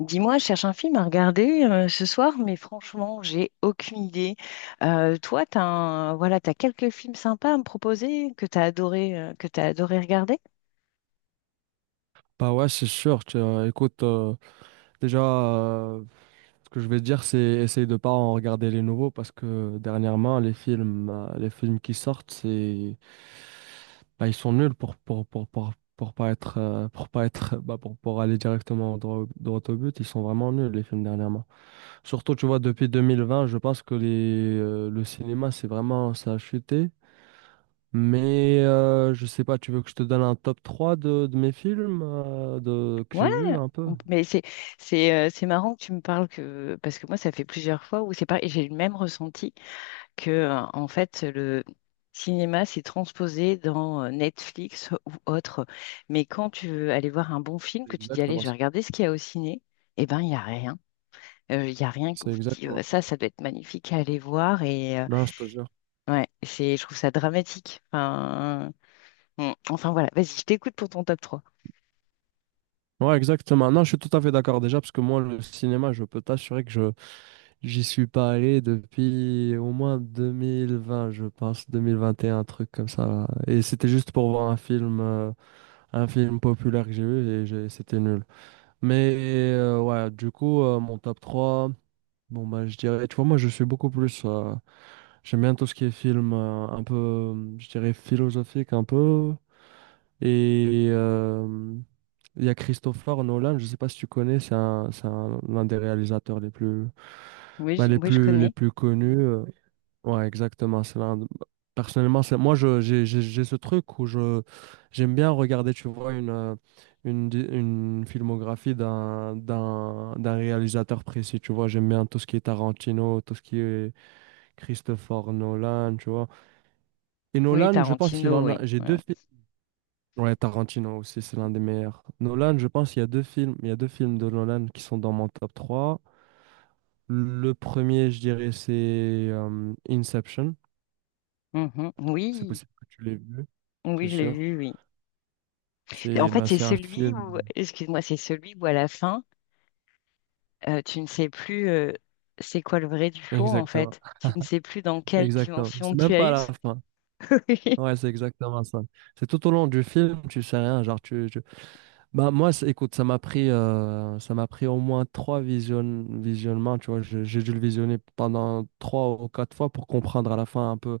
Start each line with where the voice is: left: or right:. left: Dis-moi, je cherche un film à regarder ce soir, mais franchement, j'ai aucune idée. Toi, voilà, t'as quelques films sympas à me proposer que t'as adoré regarder?
right: Bah ouais, c'est sûr. Écoute, déjà, ce que je vais te dire, c'est essaye de pas en regarder les nouveaux parce que dernièrement, les films qui sortent, c'est, bah, ils sont nuls pour pas être, pour pas être bah, pour aller directement droit, droit au but. Ils sont vraiment nuls les films dernièrement. Surtout, tu vois, depuis 2020, je pense que les le cinéma, c'est vraiment, ça a chuté. Mais je sais pas, tu veux que je te donne un top 3 de mes films, que
left: Ouais,
right: j'ai vu un peu?
left: on- mais c'est c'est marrant que tu me parles que parce que moi, ça fait plusieurs fois où c'est pareil, j'ai le même ressenti que en fait le cinéma s'est transposé dans Netflix ou autre. Mais quand tu veux aller voir un bon film,
right: C'est
left: que tu dis allez,
right: exactement
left: je vais
right: ça.
left: regarder ce qu'il y a au ciné, eh ben il y a rien. Il y a rien que
right: C'est
left: vous dites
right: exactement
left: dis,
right: ça.
left: Ça doit être magnifique à aller voir» et
right: Non, je te jure.
left: ouais, c'est, je trouve ça dramatique. Enfin, mmh, enfin voilà, vas-y, je t'écoute pour ton top trois.
right: Ouais, exactement. Non, je suis tout à fait d'accord déjà, parce que moi, le cinéma, je peux t'assurer que je j'y suis pas allé depuis au moins 2020, je pense, 2021, un truc comme ça. Et c'était juste pour voir un film populaire que j'ai vu et c'était nul. Mais ouais, du coup, mon top trois, bon, bah, je dirais, tu vois, moi, je suis beaucoup plus, j'aime bien tout ce qui est film, un peu, je dirais, philosophique, un peu. Et euh, il y a Christopher Nolan, je ne sais pas si tu connais, l'un des réalisateurs les plus, bah,
left: Oui, je
right: les
left: connais.
right: plus connus. Ouais, exactement. Personnellement, c'est moi, j'ai ce truc où je, j'aime bien regarder, tu vois, une filmographie d'un réalisateur précis. Tu vois, j'aime bien tout ce qui est Tarantino, tout ce qui est Christopher Nolan, tu vois. Et
left: Oui,
right: Nolan, je pense qu'il
left: Tarantino,
right: en
left: oui.
right: a. J'ai
left: Ouais.
right: deux films. Ouais, Tarantino aussi, c'est l'un des meilleurs. Nolan, je pense, il y a deux films de Nolan qui sont dans mon top 3. Le premier, je dirais, c'est Inception.
left: Mmh.
right: C'est
left: Oui,
right: possible que tu l'aies vu, c'est
left: oui, je l'ai
right: sûr.
left: vu, oui. En
right: C'est
left: fait,
right: bah,
left: c'est
right: c'est un
left: celui où
right: film.
left: excuse-moi, c'est celui où à la fin, tu ne sais plus, c'est quoi le vrai du faux, en
right: Exactement.
left: fait. Tu ne sais plus dans quelle
right: Exactement. C'est
left: dimension tu
right: même
left: as
right: pas à
left: eu
right: la fin.
left: oui.
right: Ouais, c'est exactement ça. C'est tout au long du film, tu sais rien. Bah, moi, écoute, ça m'a pris au moins trois visionnements. Tu vois, j'ai dû le visionner pendant 3 ou 4 fois pour comprendre à la fin un peu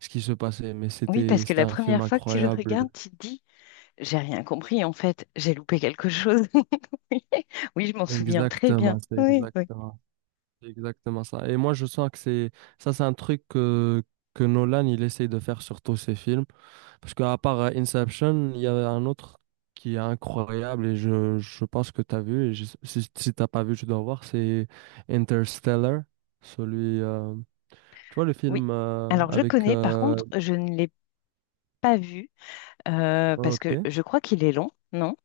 right: ce qui se passait, mais
left: Oui, parce que
right: c'était
left: la
right: un film
left: première fois que tu le
right: incroyable.
left: regardes, tu te dis: j'ai rien compris en fait, j'ai loupé quelque chose. Oui, oui, je m'en souviens très bien.
right: Exactement,
left: Oui, oui,
right: c'est exactement ça. Et moi, je sens que c'est ça, c'est un truc que Nolan il essaye de faire sur tous ses films, parce qu'à part Inception, il y avait un autre qui est incroyable et je pense que tu as vu. Si t'as pas vu, tu dois voir. C'est Interstellar, celui. Tu vois le
left: oui.
right: film,
left: Alors je
right: avec...
left: connais, par
right: euh,
left: contre, je ne l'ai pas vu parce que
right: ok.
left: je crois qu'il est long, non?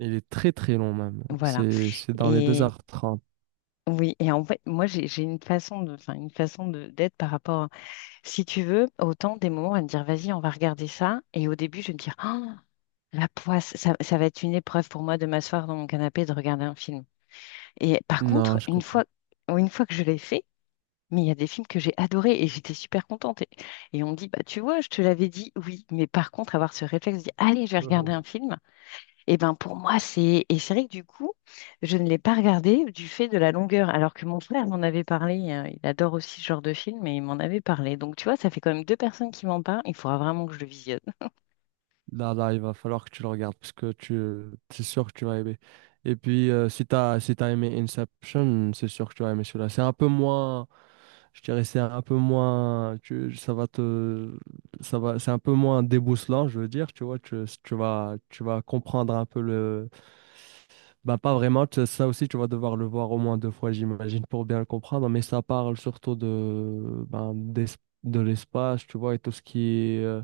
right: Il est très très long même.
left: Voilà.
right: C'est dans les deux
left: Et
right: heures trente,
left: oui, et en fait, moi j'ai une façon de, enfin une façon de d'être par rapport, à- si tu veux, autant des moments à me dire vas-y, on va regarder ça. Et au début, je vais me dire ah, la poisse, ça va être une épreuve pour moi de m'asseoir dans mon canapé et de regarder un film. Et par contre,
right: Non, je comprends.
left: une fois que je l'ai fait, mais il y a des films que j'ai adorés et j'étais super contente. Et on me dit, bah, tu vois, je te l'avais dit, oui. Mais par contre, avoir ce réflexe, de dire, allez, je vais regarder un film, et ben pour moi, c'est. Et c'est vrai que du coup, je ne l'ai pas regardé du fait de la longueur, alors que mon frère m'en avait parlé. Il adore aussi ce genre de film et il m'en avait parlé. Donc, tu vois, ça fait quand même deux personnes qui m'en parlent. Il faudra vraiment que je le visionne.
right: Là, là, il va falloir que tu le regardes parce que tu, c'est sûr que tu vas aimer. Et puis, si t'as aimé Inception, c'est sûr que tu vas aimer celui-là. C'est un peu moins, je dirais, c'est un peu moins, tu, ça va te, ça va, c'est un peu moins déboussolant, je veux dire, tu vois, tu, si tu vas, tu vas comprendre un peu le, bah, pas vraiment, ça aussi, tu vas devoir le voir au moins 2 fois, j'imagine, pour bien le comprendre, mais ça parle surtout de, ben, de l'espace, tu vois, et est. euh,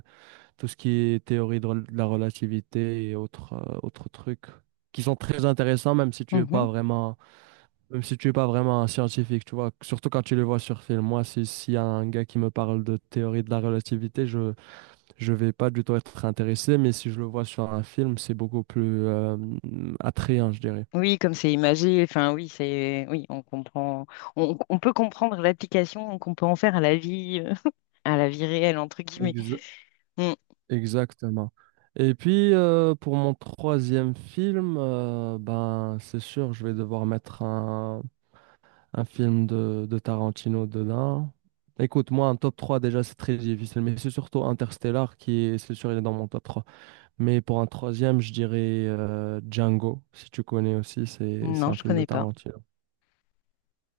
right: tout ce qui est théorie de la relativité et autres, autres trucs qui sont très intéressants,
left: Mhm.
right: même si tu es pas vraiment un scientifique, tu vois. Surtout quand tu les vois sur film. Moi, si, s'il y a un gars qui me parle de théorie de la relativité, je vais pas du tout être intéressé, mais si je le vois sur un film, c'est beaucoup plus, attrayant, je dirais.
left: Oui, comme c'est imagé, enfin oui, c'est oui, on comprend, on peut comprendre l'application qu'on peut en faire à la vie réelle entre guillemets.
right: Exa-
left: Mmh.
right: Exactement. Et puis pour mon troisième film, ben c'est sûr, je vais devoir mettre un film de Tarantino dedans. Écoute, moi, un top 3 déjà, c'est très difficile, mais c'est surtout Interstellar qui est, c'est sûr, il est dans mon top 3. Mais pour un troisième, je dirais Django, si tu connais aussi, c'est
left: Non,
right: un
left: je
right: film de
left: connais pas.
right: Tarantino.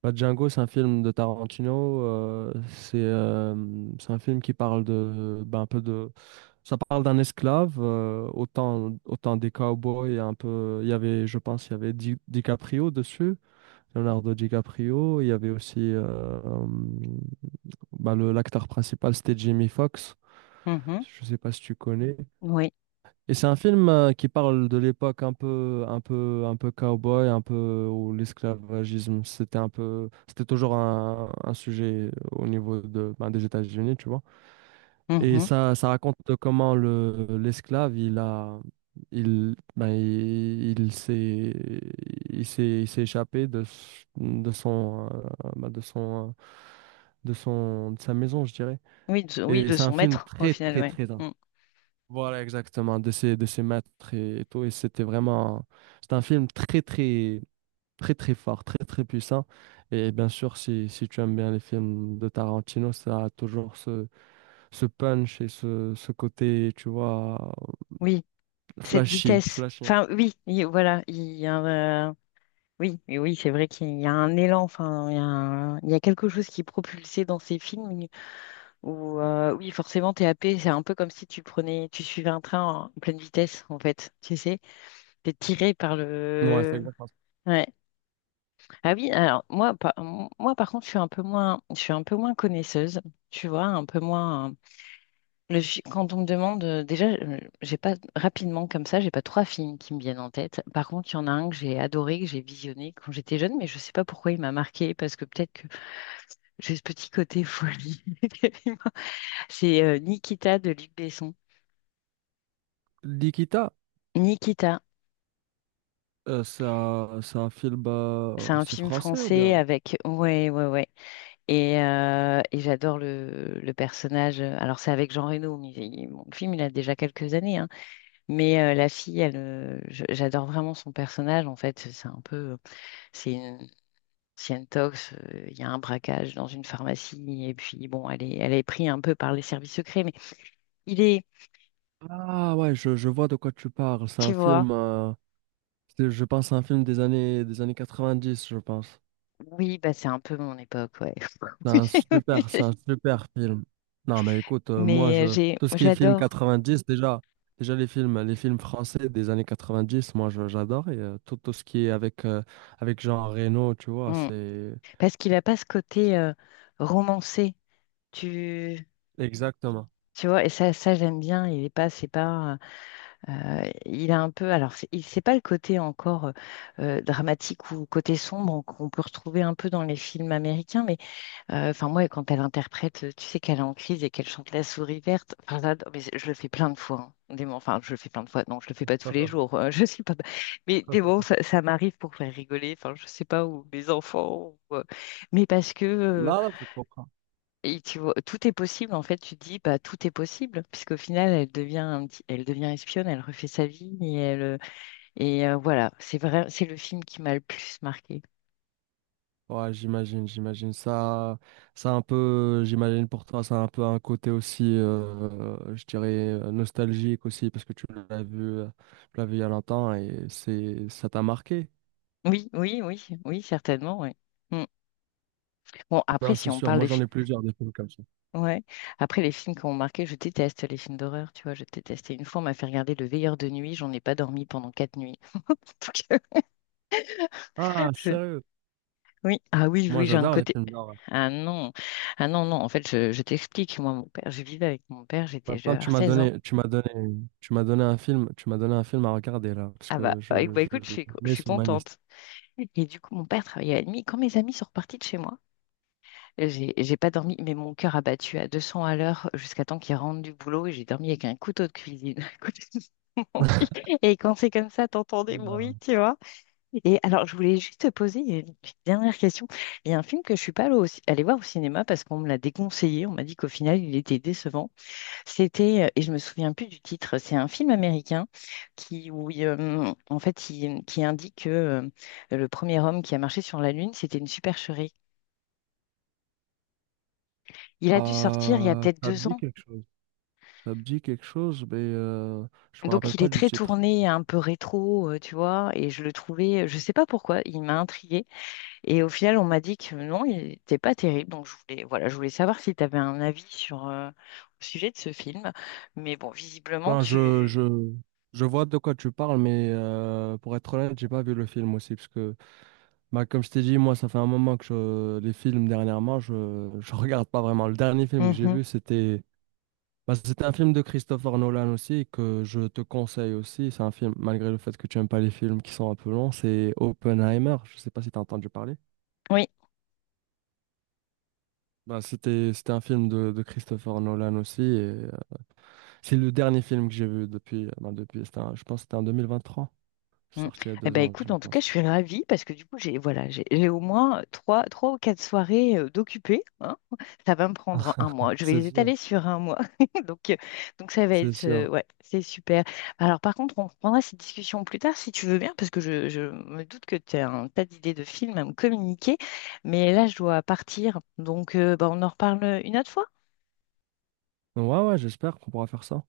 right: Bah, Django, c'est un film de Tarantino, c'est un film qui parle de, ben, un peu de, ça parle d'un esclave, autant des cowboys, un peu, il y avait, je pense, il y avait DiCaprio dessus. Leonardo DiCaprio. Il y avait aussi bah, l'acteur principal, c'était Jamie Foxx.
left: Mhm.
right: Je sais pas si tu connais.
left: Oui.
right: Et c'est un film qui parle de l'époque un peu cowboy, un peu où l'esclavagisme, c'était toujours un sujet au niveau de, ben, des États-Unis, tu vois. Et
left: Mhm.
right: ça raconte comment l'esclave, il a, il, ben, il s'est, il s'est, il s'est échappé de, s- de son, ben, de son, de son, de sa maison, je dirais.
left: Oui,
right: Et
left: de
right: c'est un
left: son
right: film
left: maître, au
right: très,
left: final,
right: très,
left: ouais.
right: très intense.
left: Mm.
right: Voilà, exactement, de de ses maîtres et tout. C'est un film très, très, très, très fort, très, très puissant. Et bien sûr, si tu aimes bien les films de Tarantino, ça a toujours ce punch et ce côté, tu vois,
left: Oui, cette
right: flashy,
left: vitesse.
right: flashy, hein.
left: Enfin, oui, voilà, il y a un, oui, mais oui, c'est vrai qu'il y a un élan, enfin, il y a quelque chose qui est propulsé dans ces films où, oui, forcément, t'es happé, c'est un peu comme si tu prenais, tu suivais un train en pleine vitesse, en fait, tu sais, t'es tiré par
right: Ouais, c'est
left: le...
right: exactement ça.
left: Ouais. Ah oui, alors, moi, par contre, je suis un peu moins, je suis un peu moins connaisseuse, tu vois, un peu moins... Quand on me demande, j'ai pas rapidement comme ça, j'ai pas trois films qui me viennent en tête. Par contre, il y en a un que j'ai adoré, que j'ai visionné quand j'étais jeune, mais je sais pas pourquoi il m'a marqué, parce que peut-être que j'ai ce petit côté folie. C'est Nikita de Luc Besson.
right: L'Ikita,
left: Nikita,
right: euh, c'est c'est un film,
left: c'est un
right: c'est
left: film
right: français ou
left: français
right: bien?
left: avec, ouais, ouais, ouais, et j'adore le personnage. Alors c'est avec Jean Reno, mais bon, le film il a déjà quelques années, hein. Mais la fille, elle, j'adore vraiment son personnage. En fait, c'est un peu c'est une, c'est une tox, il y a un braquage dans une pharmacie, et puis bon, elle est prise un peu par les services secrets, mais il est,
right: Ah ouais, je vois de quoi tu parles. C'est
left: tu
right: un
left: vois,
right: film, je pense, un film des années 90, je pense.
left: oui, bah c'est un peu mon époque, ouais.
right: C'est un super film. Non, mais écoute, moi,
left: Mais
right: je, tout ce qui est film
left: j'adore.
right: dix, déjà les films français des années 90, moi, j'adore. Tout ce qui est avec Jean Reno, tu vois,
left: Mm.
right: c'est...
left: Parce qu'il n'a pas ce côté romancé, tu,
right: Exactement.
left: tu vois, et ça j'aime bien, il est pas, c'est pas, il a un peu, alors c'est pas le côté encore dramatique ou côté sombre qu'on peut retrouver un peu dans les films américains, mais enfin, moi, quand elle interprète, tu sais qu'elle est en crise et qu'elle chante La souris verte. Enfin, là, mais je le fais plein de fois, hein. Des moments- enfin, je le fais plein de fois. Non, je le fais pas tous les jours. Je suis pas. Mais des moments, ça m'arrive pour faire rigoler. Enfin, je sais pas où mes enfants. ou, euh, Mais parce que
right: Là, là, je comprends.
left: et tu vois, tout est possible. En fait, tu te dis, bah, tout est possible, puisqu'au final, elle devient un elle devient espionne. Elle refait sa vie et elle voilà. C'est vrai. C'est le film qui m'a le plus marqué.
right: Ouais, j'imagine. Ça, j'imagine pour toi, ça a un peu un côté aussi, je dirais, nostalgique aussi, parce que l'as vu, euh, tu l'as vu il y a longtemps et ça t'a marqué.
left: Oui, oui, oui, oui, certainement, oui. Mm. Bon, après,
right: Non,
left: si
right: c'est
left: on
right: sûr.
left: parle
right: Moi,
left: des
right: j'en ai
left: films.
right: plusieurs des films comme ça.
left: Ouais. Après, les films qui ont marqué, je déteste les films d'horreur, tu vois, je déteste. Et une fois, on m'a fait regarder Le Veilleur de nuit, j'en ai pas dormi pendant quatre nuits. Donc,
right: Ah,
left: je-
right: sérieux?
left: oui, ah oui,
right: Moi,
left: oui, j'ai un
right: j'adore les
left: côté.
right: films d'horreur.
left: Ah non, ah non, non, en fait, je t'explique, moi, mon père, je vivais avec mon père, j'étais, je devais
right: Maintenant, tu
left: avoir
right: m'as
left: 16 ans.
right: donné, tu m'as donné, tu m'as donné un film, tu m'as donné un film à regarder là, parce
left: Ah bah,
right: que
left: bah, bah,
right: je
left: écoute, je suis,
right: le
left: je
right: mets
left: suis
right: sur ma liste.
left: contente. Et du coup, mon père travaillait la nuit. Quand mes amis sont repartis de chez moi, j'ai pas dormi, mais mon cœur a battu à 200 à l'heure jusqu'à temps qu'ils rentrent du boulot et j'ai dormi avec un couteau de cuisine à côté. Et quand c'est comme ça, t'entends des
right: Euh,
left: bruits, tu vois. Et alors, je voulais juste te poser une petite dernière question. Il y a un film que je suis pas allée, allée voir au cinéma parce qu'on me l'a déconseillé. On m'a dit qu'au final, il était décevant. Et je me souviens plus du titre, c'est un film américain qui, où il qui indique que le premier homme qui a marché sur la Lune, c'était une supercherie. Il a dû sortir il y a peut-être
right: Ça me
left: deux
right: dit
left: ans.
right: quelque chose. Ça me dit quelque chose, mais je me rappelle
left: Donc il
right: pas
left: est
right: du
left: très
right: titre.
left: tourné, un peu rétro, tu vois, et je le trouvais, je sais pas pourquoi, il m'a intriguée. Et au final, on m'a dit que non, il n'était pas terrible. Donc, je voulais, voilà, je voulais savoir si tu avais un avis sur, au sujet de ce film. Mais bon, visiblement,
right: Non,
left: tu...
right: je vois de quoi tu parles, mais pour être honnête, j'ai pas vu le film aussi, parce que, bah, comme je t'ai dit, moi, ça fait un moment que les films dernièrement, je regarde pas vraiment. Le dernier film que j'ai
left: Mhm.
right: vu, c'était... Bah, c'est un film de Christopher Nolan aussi que je te conseille aussi. C'est un film, malgré le fait que tu n'aimes pas les films qui sont un peu longs, c'est Oppenheimer. Je ne sais pas si tu as entendu parler.
left: Oui.
right: Bah, c'était un film de Christopher Nolan aussi. Et, euh, c'est le dernier film que j'ai vu depuis, bah, depuis, je pense que c'était en 2023. C'est
left: Mm.
right: sorti il y a
left: Eh
right: deux
left: ben
right: ans, je
left: écoute, en tout cas, je
right: pense.
left: suis ravie parce que du coup, j'ai voilà, j'ai au moins trois, trois ou quatre soirées d'occupées, hein. Ça va me prendre un mois. Je vais
right: C'est
left: les
right: sûr,
left: étaler sur un mois. Donc, euh, donc ça va
right: c'est
left: être
right: sûr.
left: ouais, c'est super. Alors par contre, on reprendra cette discussion plus tard si tu veux bien, parce que je me doute que tu as un tas d'idées de films à me communiquer. Mais là, je dois partir. Donc bah, on en reparle une autre fois.
right: Donc, ouais, ouais, j'espère qu'on pourra faire ça.